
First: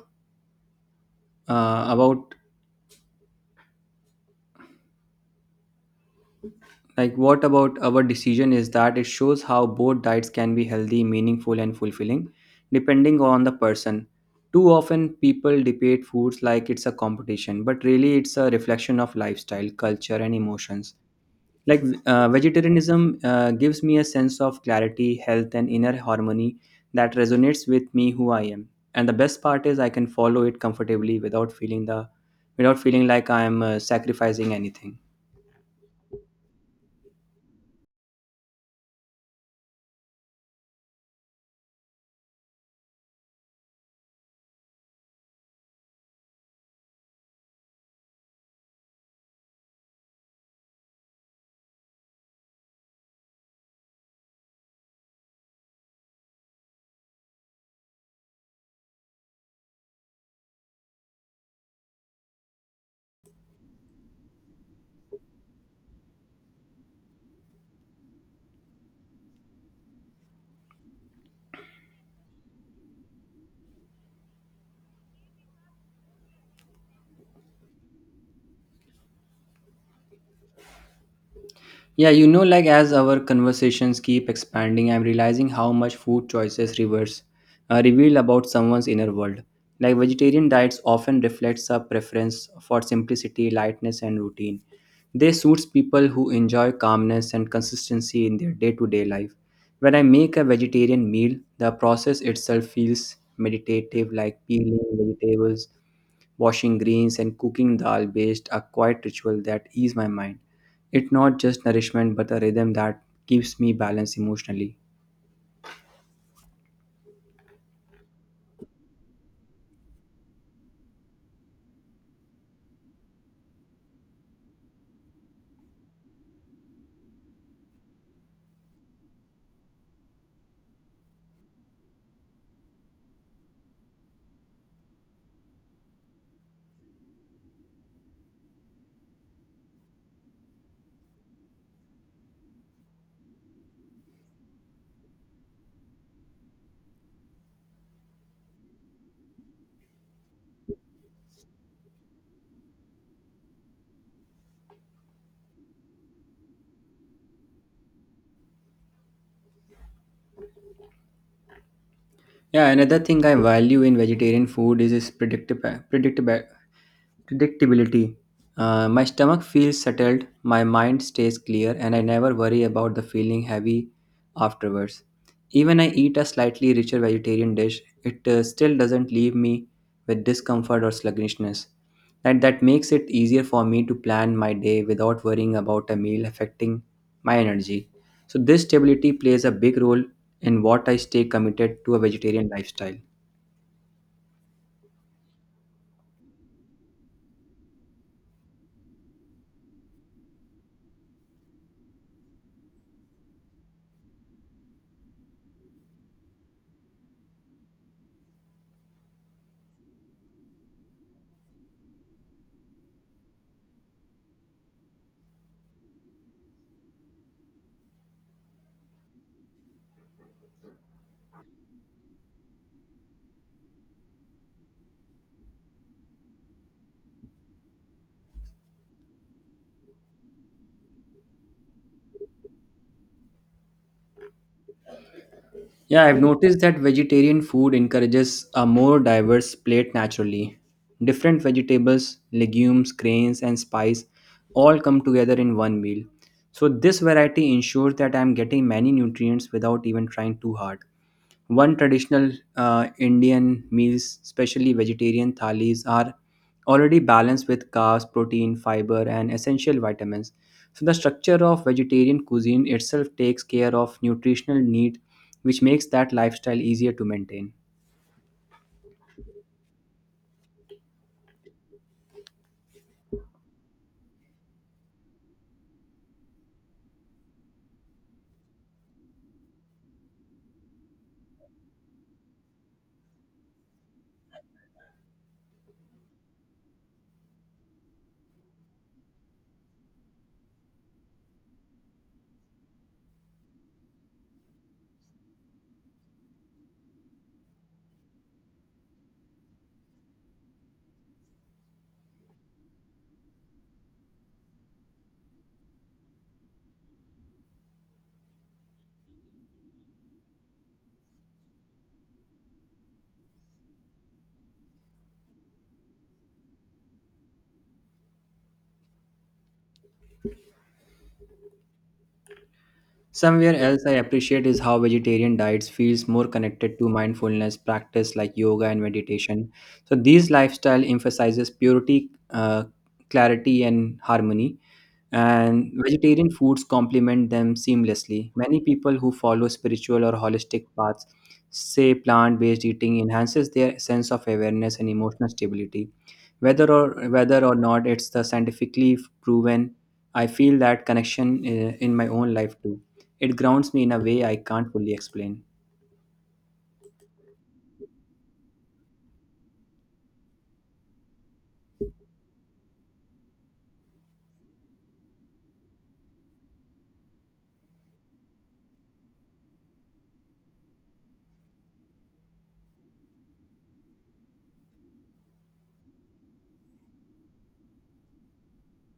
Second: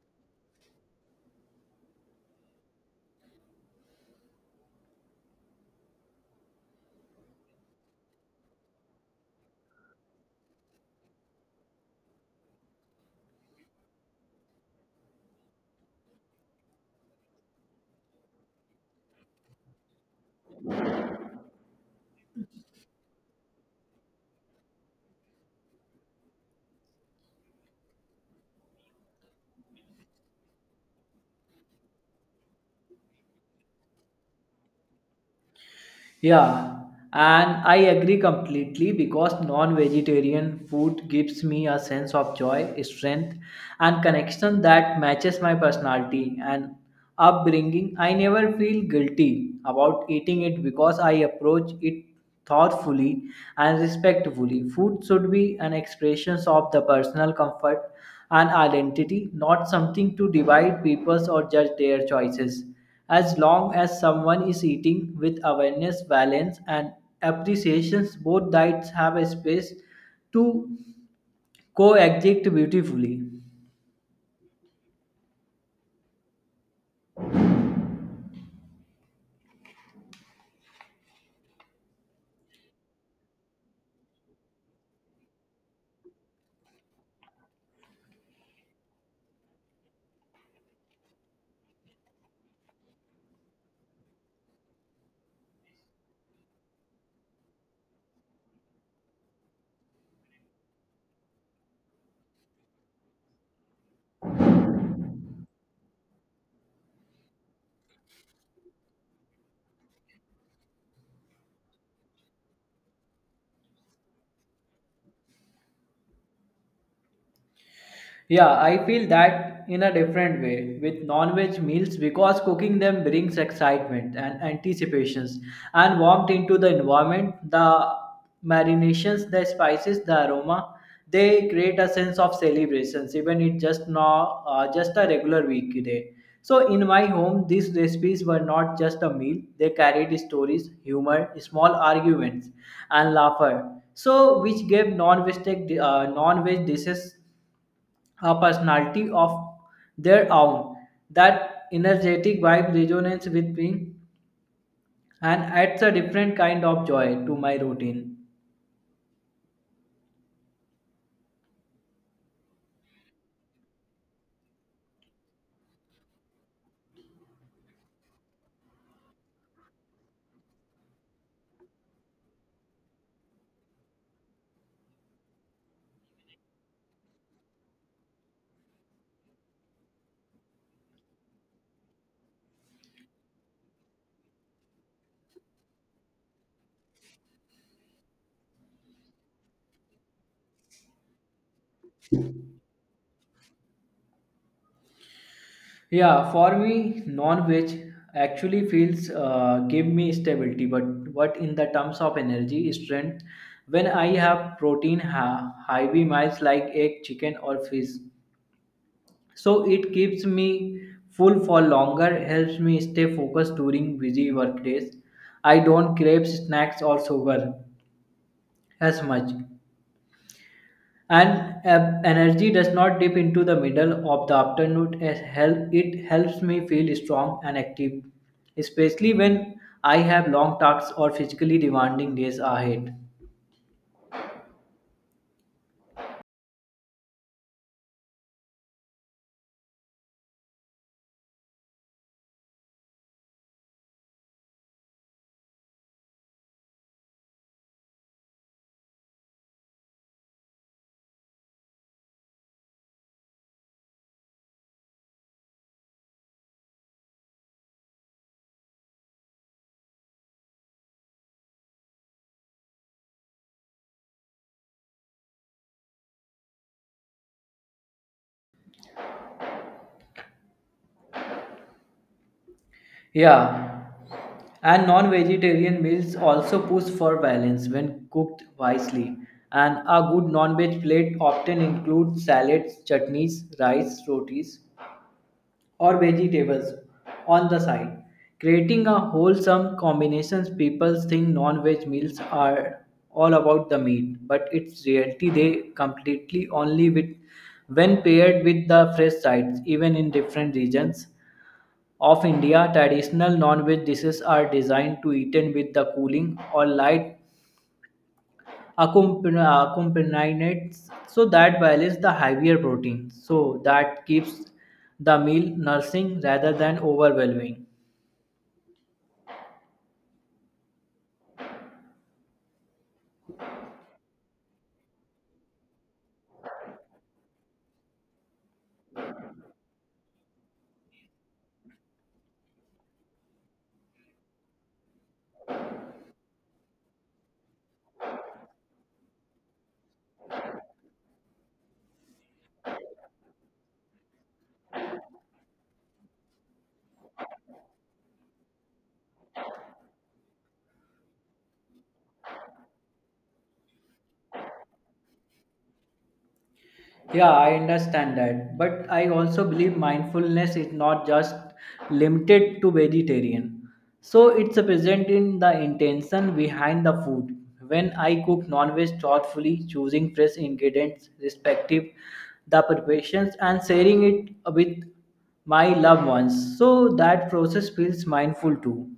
S1: uh, about like what about our decision is that it shows how both diets can be healthy, meaningful, and fulfilling depending on the person. Too often people debate foods like it's a competition, but really it's a reflection of lifestyle, culture, and emotions. Like uh, vegetarianism uh, gives me a sense of clarity, health, and inner harmony that resonates with me who I am. And the best part is I can follow it comfortably without feeling the without feeling like I am uh, sacrificing anything.
S2: Yeah, and I agree completely because non vegetarian food gives me a sense of joy, strength, and connection that matches my personality and upbringing. I never feel guilty about eating it because I approach it thoughtfully and respectfully. Food should be an expression of the personal comfort and identity, not something to divide people or judge their choices. As long as someone is eating with awareness, balance, and appreciations, both diets have a space to coexist beautifully.
S1: Yeah, you know, like as our conversations keep expanding, I'm realizing how much food choices reverse uh, reveal about someone's inner world. Like vegetarian diets often reflects a preference for simplicity, lightness, and routine. They suits people who enjoy calmness and consistency in their day-to-day life. When I make a vegetarian meal, the process itself feels meditative, like peeling vegetables, washing greens, and cooking dal based are quiet ritual that ease my mind. It's not just nourishment but a rhythm that keeps me balanced emotionally.
S2: Yeah, I feel that in a different way with non-veg meals because cooking them brings excitement and anticipations and warmth into the environment. The marinations, the spices, the aroma, they create a sense of celebrations, even it just now uh, just a regular weekday. So in my home, these recipes were not just a meal; they carried stories, humor, small arguments, and laughter. So which gave non-veg uh, non-veg dishes a personality of their own. That energetic vibe resonates with me and adds a different kind of joy to my routine.
S1: Yeah, another thing I value in vegetarian food is its predictable predictable predictability. Uh, my stomach feels settled, my mind stays clear, and I never worry about the feeling heavy afterwards. Even I eat a slightly richer vegetarian dish, it uh, still doesn't leave me with discomfort or sluggishness. And that makes it easier for me to plan my day without worrying about a meal affecting my energy. So, this stability plays a big role in what I stay committed to a vegetarian lifestyle.
S2: Yeah, for me, non-veg actually feels uh, give me stability, but what in the terms of energy, strength, when I have protein ha- heavy meals like egg, chicken, or fish, so it keeps me full for longer, helps me stay focused during busy work days. I don't crave snacks or sugar as much, and uh, energy does not dip into the middle of the afternoon as help it helps me feel strong and active, especially when I have long tasks or physically demanding days ahead.
S1: Yeah, I've noticed that vegetarian food encourages a more diverse plate naturally. Different vegetables, legumes, grains, and spice all come together in one meal. So, this variety ensures that I'm getting many nutrients without even trying too hard. One traditional uh, Indian meals, especially vegetarian thalis, are already balanced with carbs, protein, fiber, and essential vitamins. So, the structure of vegetarian cuisine itself takes care of nutritional need, which makes that lifestyle easier to maintain.
S2: Yeah. And non vegetarian meals also push for balance when cooked wisely. And a good non veg plate often includes salads, chutneys, rice, rotis, or vegetables on the side. Creating a wholesome combination, people think non veg meals are all about the meat, but it's reality they completely only with when paired with the fresh sides. Even in different regions of India, traditional non-veg dishes are designed to eaten with the cooling or light accompan- accompaniments so that balance the heavier protein, so that keeps the meal nourishing rather than overwhelming.
S1: Somewhere else I appreciate is how vegetarian diets feels more connected to mindfulness practice like yoga and meditation. So these lifestyle emphasizes purity, uh, clarity, and harmony. And vegetarian foods complement them seamlessly. Many people who follow spiritual or holistic paths say plant-based eating enhances their sense of awareness and emotional stability. Whether or whether or not it's the scientifically proven, I feel that connection uh, in my own life too. It grounds me in a way I can't fully explain.
S2: Yeah, I understand that. But I also believe mindfulness is not just limited to vegetarian. So it's present in the intention behind the food. When I cook non-veg thoughtfully, choosing fresh ingredients, respective the preparations and sharing it with my loved ones. So that process feels mindful too.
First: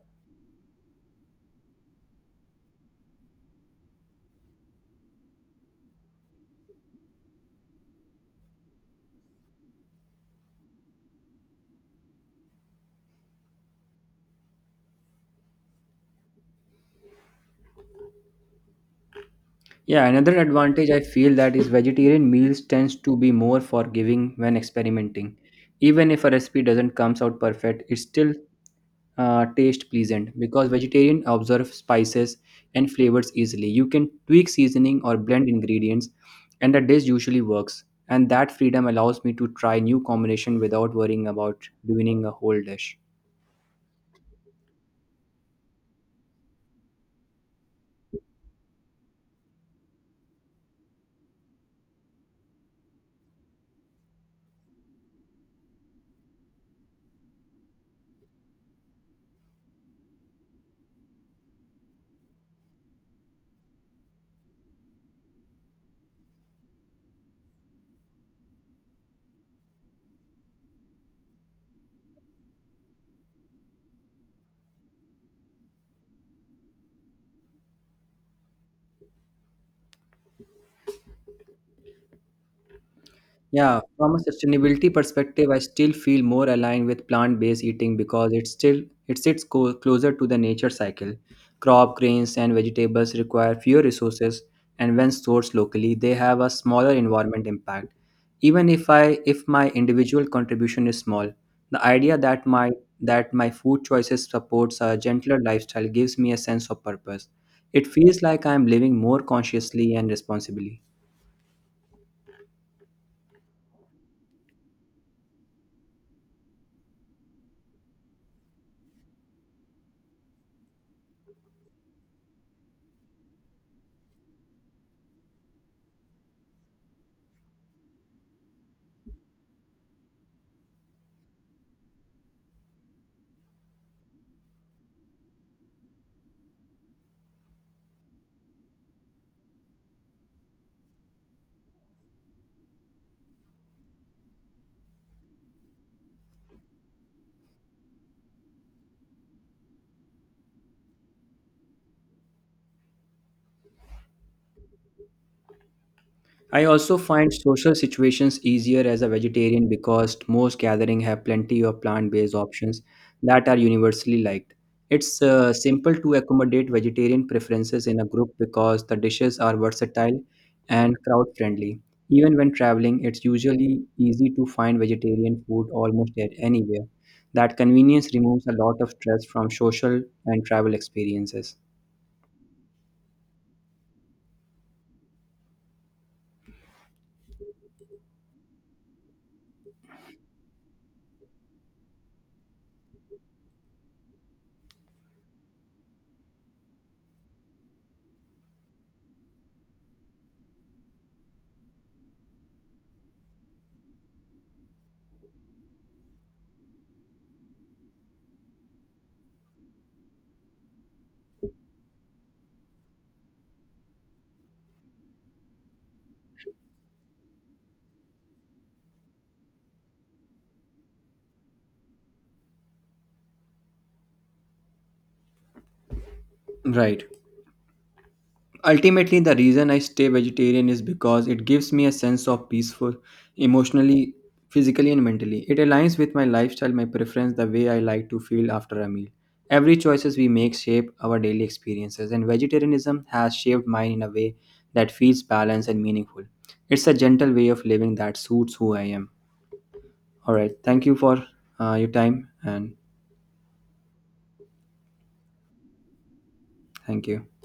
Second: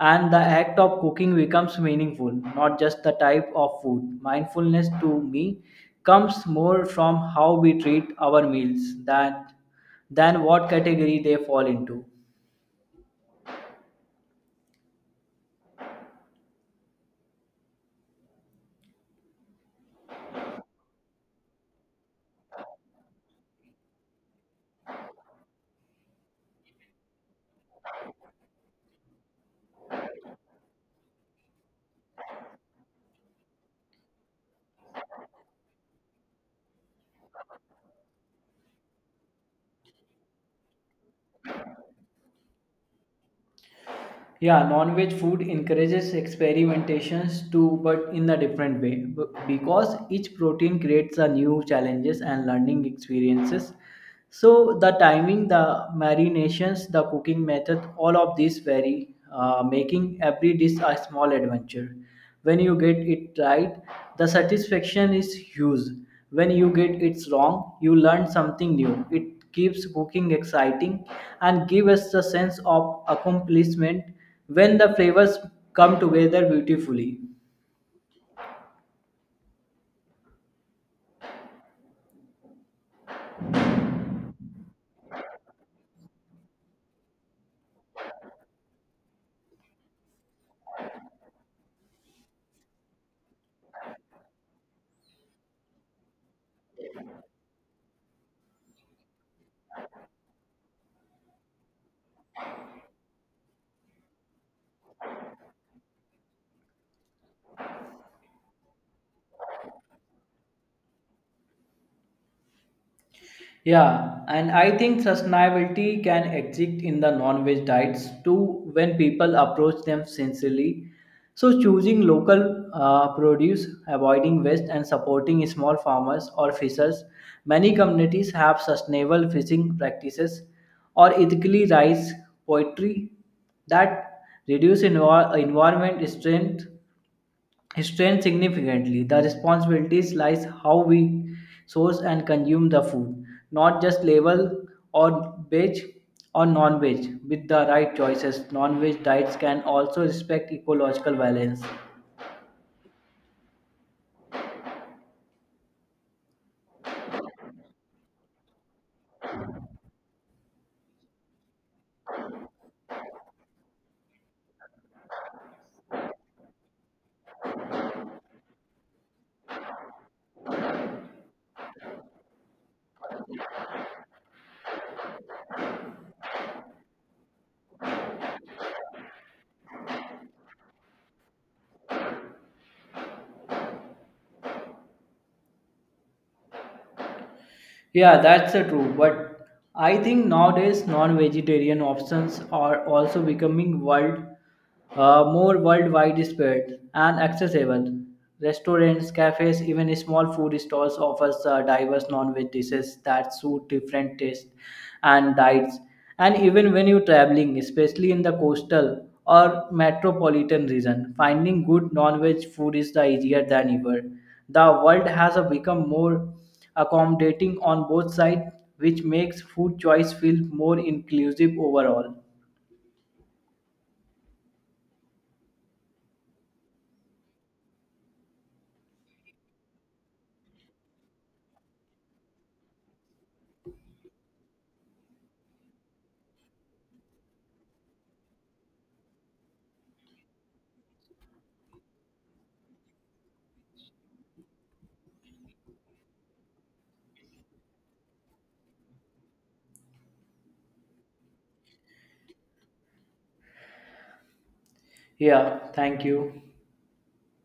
S2: And the act of cooking becomes meaningful, not just the type of food. Mindfulness to me comes more from how we treat our meals than, than what category they fall into.
S1: Yeah, another advantage I feel that is vegetarian meals tends to be more forgiving when experimenting. Even if a recipe doesn't comes out perfect, it's still uh, taste pleasant because vegetarian observe spices and flavors easily. You can tweak seasoning or blend ingredients, and the dish usually works. And that freedom allows me to try new combination without worrying about ruining a whole dish.
S2: Yeah, non-veg food encourages experimentations too, but in a different way B- because each protein creates a new challenges and learning experiences. So the timing, the marinations, the cooking method, all of these vary, uh, making every dish a small adventure. When you get it right, the satisfaction is huge. When you get it wrong, you learn something new. It keeps cooking exciting and give us the sense of accomplishment when the flavors come together beautifully.
S1: Yeah, from a sustainability perspective, I still feel more aligned with plant-based eating because it still it sits co- closer to the nature cycle. Crop, grains, and vegetables require fewer resources, and when sourced locally, they have a smaller environment impact. Even if I if my individual contribution is small, the idea that my that my food choices supports a gentler lifestyle gives me a sense of purpose. It feels like I am living more consciously and responsibly.
S2: Yeah, and I think sustainability can exist in the non-veg diets too when people approach them sincerely. So choosing local uh, produce, avoiding waste, and supporting small farmers or fishers. Many communities have sustainable fishing practices or ethically raised poultry that reduce envir- environment strain strained significantly. The responsibilities lies how we source and consume the food, not just label or veg or non-veg. With the right choices, non-veg diets can also respect ecological balance.
S1: I also find social situations easier as a vegetarian because most gatherings have plenty of plant based options that are universally liked. It's uh, simple to accommodate vegetarian preferences in a group because the dishes are versatile and crowd friendly. Even when traveling, it's usually easy to find vegetarian food almost at anywhere. That convenience removes a lot of stress from social and travel experiences.
S2: Yeah, that's uh, true. But I think nowadays non-vegetarian options are also becoming world uh, more worldwide spread and accessible. Restaurants, cafes, even small food stalls offers uh, diverse non-veg dishes that suit different tastes and diets. And even when you're traveling, especially in the coastal or metropolitan region, finding good non-veg food is the easier than ever. The world has uh, become more accommodating on both sides, which makes food choice feel more inclusive overall.
S1: Right. Ultimately, the reason I stay vegetarian is because it gives me a sense of peaceful, emotionally, physically, and mentally. It aligns with my lifestyle, my preference, the way I like to feel after a meal. Every choices we make shape our daily experiences, and vegetarianism has shaped mine in a way that feels balanced and meaningful. It's a gentle way of living that suits who I am. All right, thank you for uh, your time, and
S2: Yeah, thank you.
S1: thank you.